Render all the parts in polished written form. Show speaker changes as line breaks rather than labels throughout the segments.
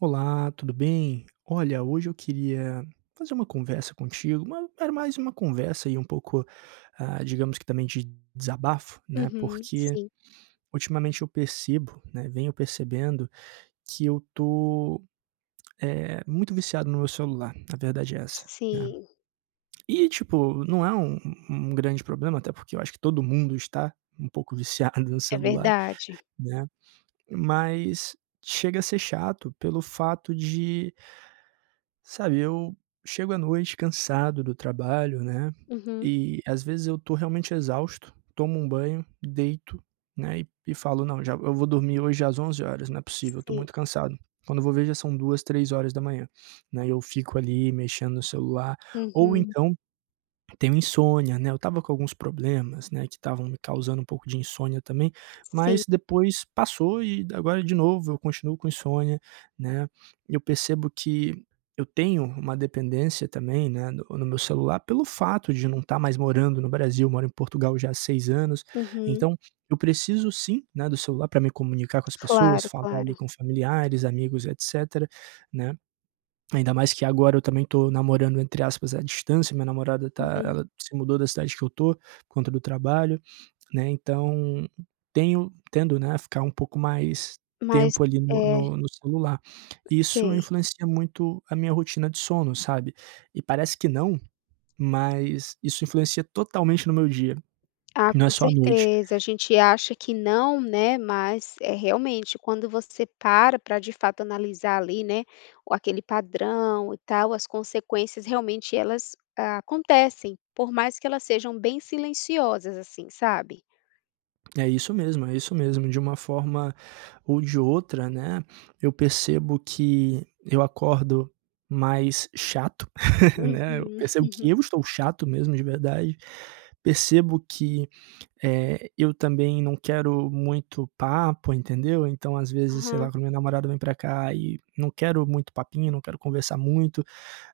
Olá, tudo bem? Olha, hoje eu queria fazer uma conversa contigo, era mais uma conversa e um pouco, ah, digamos que também de desabafo, né?
Uhum,
Porque
sim,
ultimamente eu percebo, né? Venho percebendo que eu tô muito viciado no meu celular. A verdade é essa, né?
sim,
E tipo, não é um grande problema, até porque eu acho que todo mundo está um pouco viciado no
é
celular,
verdade.
né? Mas chega a ser chato pelo fato, sabe? Eu chego à noite cansado do trabalho, né,
Uhum,
e às vezes eu tô realmente exausto, tomo um banho, deito, né, e falo: "Não, já eu vou dormir hoje às onze horas, não é possível, eu tô
sim,
muito cansado". Quando eu vou ver já são duas, três horas da manhã, né, eu fico ali mexendo no celular, ou
uhum,
então tenho insônia, né, eu estava com alguns problemas, né, que estavam me causando um pouco de insônia também,
sim,
mas depois passou e agora de novo eu continuo com insônia, né. Eu percebo que eu tenho uma dependência também, né, no meu celular pelo fato de não estar mais morando no Brasil, moro em Portugal já há 6 anos,
uhum,
então eu preciso sim, né, do celular para me comunicar com as pessoas,
claro,
falar
claro.
ali com familiares, amigos, etcétera, né. Ainda mais que agora eu também tô namorando, entre aspas, à distância, minha namorada tá,
Uhum.
ela se mudou da cidade que eu tô, por conta do trabalho, né, então tenho, tendo, né, a ficar um pouco mais
Mas
tempo ali no
é,
no no celular. Isso
sei.
influencia muito a minha rotina de sono, sabe. E parece que não, mas isso influencia totalmente no meu dia,
Ah,
não é
com
só à noite.
certeza, a gente acha que não, né, mas é realmente quando você para para de fato analisar ali, né, o aquele padrão e tal, as consequências realmente elas acontecem, por mais que elas sejam bem silenciosas, assim, sabe.
É isso mesmo, é isso mesmo. De uma forma ou de outra, né, eu percebo que eu acordo mais chato, né, eu
Uhum,
percebo que
uhum.
eu estou chato mesmo, de verdade. Percebo que, eu também não quero muito papo, entendeu. Então, às vezes, sei lá,
Aham,
quando minha namorada vem pra cá, e não quero muito papinho, não quero conversar muito,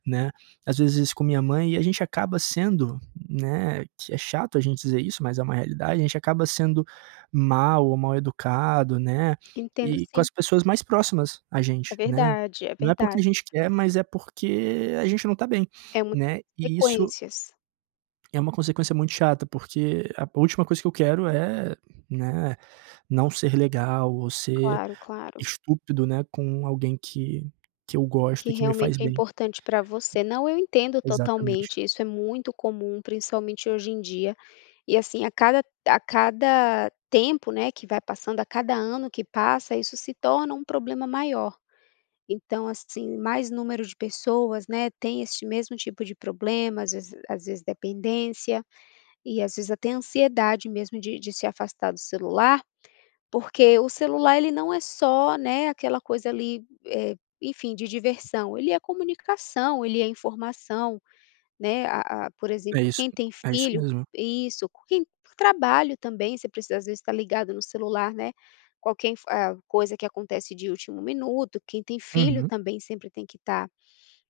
né, às vezes isso com minha mãe, e a gente acaba sendo, né, que é chato a gente dizer isso, mas é uma realidade, a gente acaba sendo mal ou mal educado, né,
entendo
e com
sim.
as pessoas mais próximas a
É
gente, né.
verdade, é
Não é porque a
verdade.
gente quer, mas é porque a gente não tá bem,
É muitas
né, e isso
sequências.
é uma consequência muito chata, porque a última coisa que eu quero é, né, não ser legal ou ser
Claro, claro.
estúpido, né, com alguém que eu gosto
Que
e que me
realmente
faz
é
bem.
importante para você. Não, eu entendo
Exatamente.
totalmente, isso é muito comum, principalmente hoje em dia. E assim, a cada tempo, né, que vai passando, a cada ano que passa, isso se torna um problema maior. Então, assim, mais número de pessoas, né, tem este mesmo tipo de problema, às vezes dependência, e às vezes até ansiedade mesmo de se afastar do celular. Porque o celular ele não é só, né, aquela coisa ali, enfim, de diversão, ele é comunicação, ele é informação, né, a por
É
exemplo,
isso,
quem tem
é isso
filho
mesmo.
isso, quem trabalho também, você precisa às vezes estar ligado no celular, né, qualquer coisa que acontece de último minuto, quem tem filho
Uhum.
também sempre tem que estar,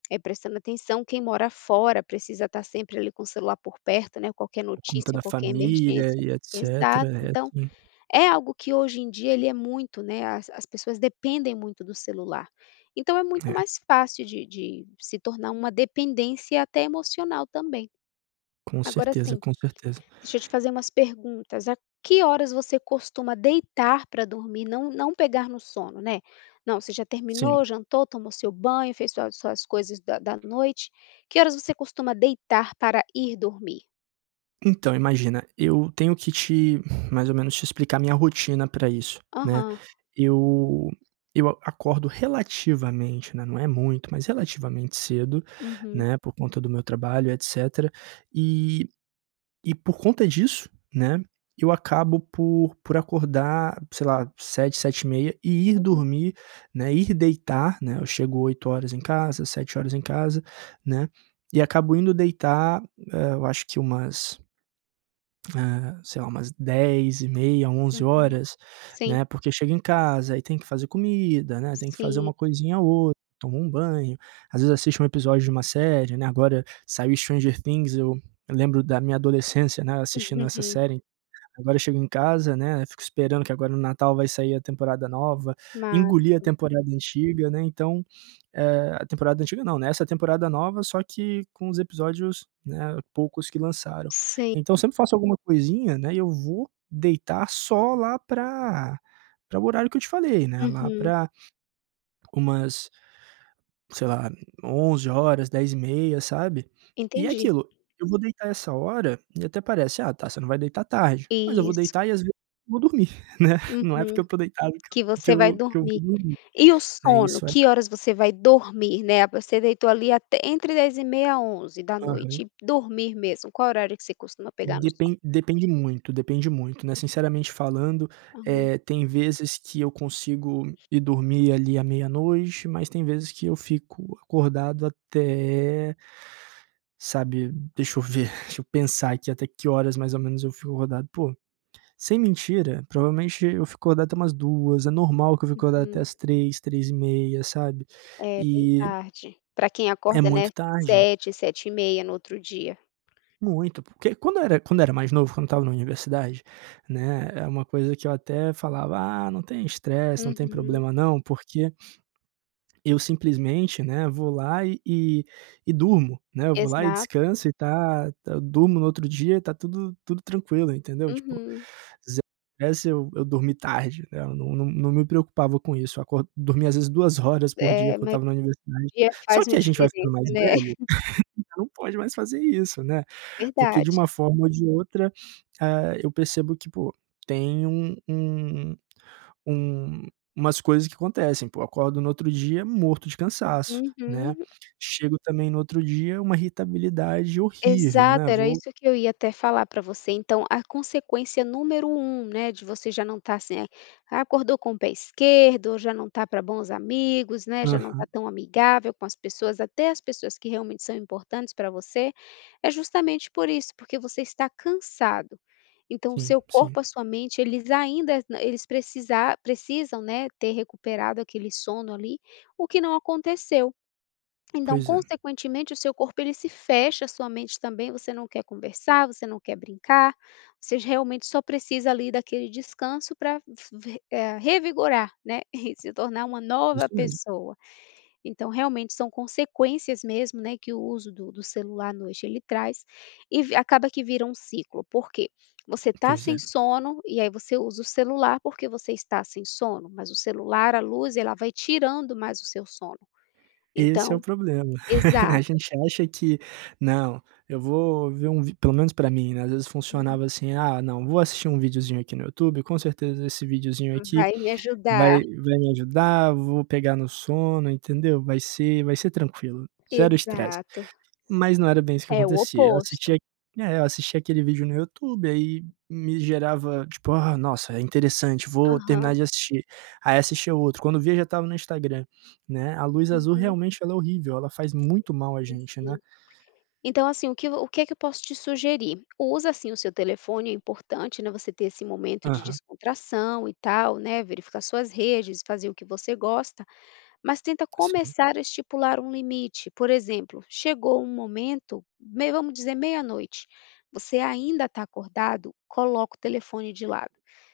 prestando atenção, quem mora fora precisa estar sempre ali com o celular por perto, né, qualquer
Por conta
notícia,
da
qualquer
família
emergência.
e etcétera,
Exato,
é
então
assim.
é algo que hoje em dia ele é muito, né, as pessoas dependem muito do celular. Então é muito
É,
mais fácil de se tornar uma dependência até emocional também.
com
Agora
certeza,
sim,
com certeza.
deixa eu te fazer umas perguntas, a que horas você costuma deitar para dormir, não pegar no sono, né. Não, você já
Sim.
terminou, jantou, tomou seu banho, fez suas coisas da noite, que horas você costuma deitar para ir dormir?
Então, imagina, eu tenho que te mais ou menos te explicar minha rotina pra isso, né.
Aham.
Eu eu a acordo relativamente, né, não é muito, mas relativamente cedo,
Uhum.
né, por conta do meu trabalho, etcétera, e E por conta disso, né, eu acabo por acordar, sei lá, sete sete 7h h, e ir
Uhum,
dormir, né, ir deitar, né, eu chego oito horas em casa, sete horas em casa, né, e acabo indo deitar, eh, eu acho que umas, sei lá, umas dez e meia, onze
uhum.
horas,
Sim,
né, porque chega em casa, aí tem que fazer comida, né, tem que fazer
sim.
uma coisinha ou outra, toma um banho, às vezes assiste um episódio de uma série, né, agora saiu Stranger Things, eu lembro da minha adolescência, né, assistindo essa série, agora eu chego em casa, né, fico esperando que agora no Natal vai sair a temporada nova, engolir a
Máximo.
temporada antiga, né, então a temporada antiga não, né, essa temporada nova, só que com os episódios, né, poucos que lançaram.
Sim.
Então sempre faço alguma coisinha, né, e eu vou deitar só lá pra o horário que eu te falei, né, lá
Uhum.
pra umas, sei lá, onze horas, dez e meia, sabe. E é
Entendi.
aquilo, eu vou deitar essa hora e até parece: "Ah, tá, você não vai deitar tarde", mas eu vou
Isso.
deitar e às vezes vou dormir, né, não é porque
Uhum.
eu tô deitado
Que você vai
que
dormir.
eu vou dormir,
E o
né,
sono?
isso é,
Que horas você vai dormir, né? Você deitou ali até entre 10h30 a 23h e dormir mesmo, qual horário que você costuma pegar no sono?
Depende muito, né, sinceramente falando,
Aham.
tem vezes que eu consigo ir dormir ali à meia-noite, mas tem vezes que eu fico acordado até, sabe, deixa eu ver, deixa eu pensar aqui até que horas mais ou menos eu fico acordado. Pô, sem mentira, provavelmente eu fico acordado até umas duas. É normal que eu fique acordado até
Hum.
as três, três e meia, sabe.
É bem
E
tarde. Para quem
é
acorda, né,
muito tarde.
sete, 7h30 no outro dia.
Muito, porque quando eu era, quando eu era mais novo, quando estava na universidade, né, é uma coisa que eu até falava: "Ah, não tem estresse, não tem
Uhum.
problema não, porque eu simplesmente, né, vou lá e e durmo, né, eu vou lá e
Exato.
descanso e tá eu durmo no outro dia, tá tudo tranquilo", entendeu? Tipo,
Uhum.
zero estresse, eu dormi tarde, né, eu não me preocupava com isso, eu acor dormia às vezes 2 horas por dia
É,
quando eu
mas
estava na universidade.
o dia
Só
faz
que
uma
a gente vai
diferença,
ficando mais
né.
velho. "Ah, não pode mais fazer isso, né". Porque de
Verdade.
uma forma ou de outra, ah, eu percebo que, pô, tem um umas coisas que acontecem, pô, acordo no outro dia morto de cansaço, né.
Uhum.
Chego também no outro dia uma irritabilidade horrível,
Exato,
né,
era
vou,
isso que eu ia até falar para você. Então, a consequência número um, né, de você já não estar assim, acordou com o pé esquerdo, já não tá para bons amigos, né, já não tá
aham,
tão amigável com as pessoas, até as pessoas que realmente são importantes para você, é justamente por isso, porque você está cansado. Então o
sim,
seu
sim.
corpo, a sua mente, eles ainda eles precisar precisam, né, ter recuperado aquele sono ali, o que não aconteceu. Então,
Pois é,
consequentemente, o seu corpo ele se fecha, a sua mente também, você não quer conversar, você não quer brincar, você realmente só precisa ali daquele descanso para revigorar, né, e se tornar uma nova
isso mesmo.
pessoa. Então, realmente são consequências mesmo, né, que o uso do celular à noite ele traz e acaba que vira um ciclo, porque você está
Pois
sem
é.
sono e aí você usa o celular porque você está sem sono, mas o celular, a luz, ela vai tirando mais o seu sono.
Esse é o
Então,
problema. A
exato.
gente acha que: "Não, eu vou ver um vi", pelo menos pra mim, né, às vezes funcionava assim: "Ah, não, vou assistir um videozinho aqui no YouTube, com certeza esse videozinho aqui
Vai me
vai
ajudar.
vai me ajudar, vou pegar no sono", entendeu? "Vai ser tranquilo, zero estresse".
Exato.
Mas não era bem isso que
É o
acontecia. Eu
oposto.
assistia, é, eu assistia aquele vídeo no YouTube, aí me gerava, tipo: "Ah, nossa, é interessante, vou
Aham.
terminar de assistir". Aí assistia outro, quando via já estava no Instagram, né. A luz azul
Uhum.
realmente ela é horrível, ela faz muito mal a gente, né.
Sim. Então, assim, o que é que eu posso te sugerir? Usa, assim o seu telefone, é importante, né, você ter esse momento de
Aham,
descontração e tal, né, verificar suas redes, fazer o que você gosta. Mas tenta
sim.
começar a estipular um limite. Por exemplo, chegou um momento, vamos dizer meia-noite, você ainda está acordado, coloca o telefone de lado.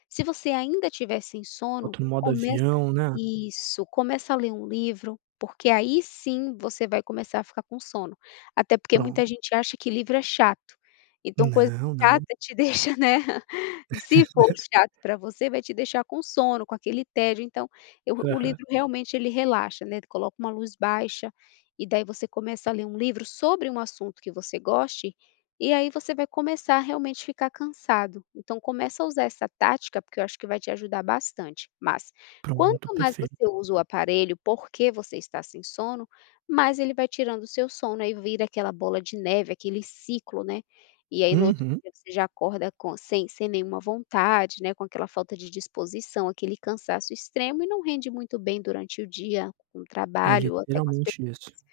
Se você ainda tiver sem sono,
Bota no modo
começa
avião, né.
isso, começa a ler um livro, porque aí sim você vai começar a ficar com sono. Até porque muita
Pronto.
gente acha que livro é chato. Então, coisa
Não, não.
chata te deixa, né? Se for chato para você, vai te deixar com sono, com aquele tédio. Então, eu o
Aham.
livro realmente ele relaxa, né, coloca uma luz baixa, e daí você começa a ler um livro sobre um assunto que você goste, e aí você vai começar a realmente ficar cansado. Então começa a usar essa tática, porque eu acho que vai te ajudar bastante. Mas,
Pronto,
quanto mais
perfeito.
você usa o aparelho, porque você está sem sono, mais ele vai tirando o seu sono, aí vira aquela bola de neve, aquele ciclo, né. E aí no outro
Uhum.
você já acorda com sem nenhuma vontade, né, com aquela falta de disposição, aquele cansaço extremo e não rende muito bem durante o dia, com o
É
trabalho ou até com as
literalmente isso.
pessoas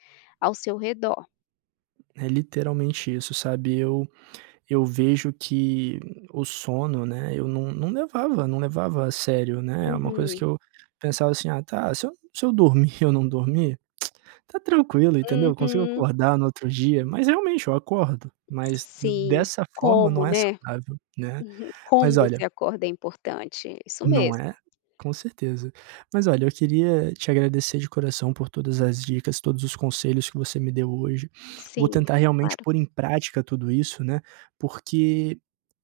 ao seu redor.
É literalmente isso, sabe. Eu vejo que o sono, né, eu não levava a sério, né, é uma coisa
Uhum,
que eu pensava assim: "Ah tá, se eu dormir, eu não dormir, tá tranquilo, entendeu, eu consigo
uhum.
acordar no outro dia", mas realmente eu acordo, mas
Sim,
dessa forma
como,
não é
né.
saudável, né.
Uhum.
Mas
Como
olha,
você acorda é importante, isso
não
mesmo.
é? Com certeza. Mas olha, eu queria te agradecer de coração por todas as dicas, todos os conselhos que você me deu hoje. Vou
Sim, sim,
tentar realmente
claro.
pôr em prática tudo isso, né, porque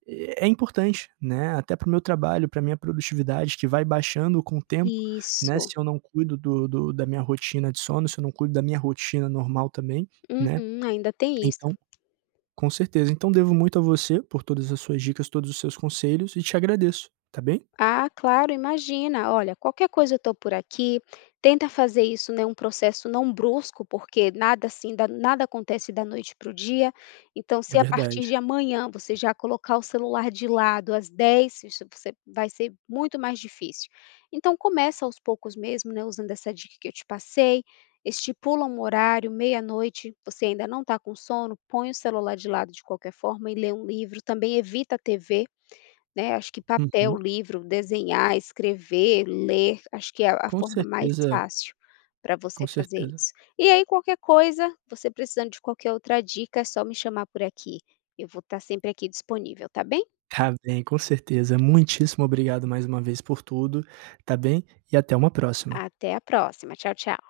é importante, né, até para o meu trabalho, para minha produtividade, que vai baixando com o tempo, né, se
Isso,
eu não cuido do da minha rotina de sono, se eu não cuido da minha rotina normal também, né.
uhum, ainda tem isso.
Então com certeza. Então devo muito a você por todas as suas dicas, todos os seus conselhos, e te agradeço, tá bem?
Ah, claro, imagina. Olha, qualquer coisa eu estou por aqui. Tenta fazer isso, né, um processo não brusco, porque nada assim, nada acontece da noite para o dia. Então,
É
se a partir
verdade.
de amanhã você já colocar o celular de lado às 10h, isso você vai ser muito mais difícil. Então, começa aos poucos mesmo, né, usando essa dica que eu te passei. Estipula um horário, meia-noite, você ainda não está com sono, põe o celular de lado de qualquer forma e lê um livro. Também evita a TV, né, acho que papel,
Uhum.
livro, desenhar, escrever, ler, acho que é a
Com
forma mais
certeza,
fácil para você
com
fazer
certeza.
isso. E aí qualquer coisa, você precisando de qualquer outra dica, é só me chamar por aqui. Eu vou estar sempre aqui disponível, tá bem?
Tá bem, com certeza. Muitíssimo obrigado mais uma vez por tudo, tá bem? E até uma próxima.
Até a próxima. Tchau, tchau.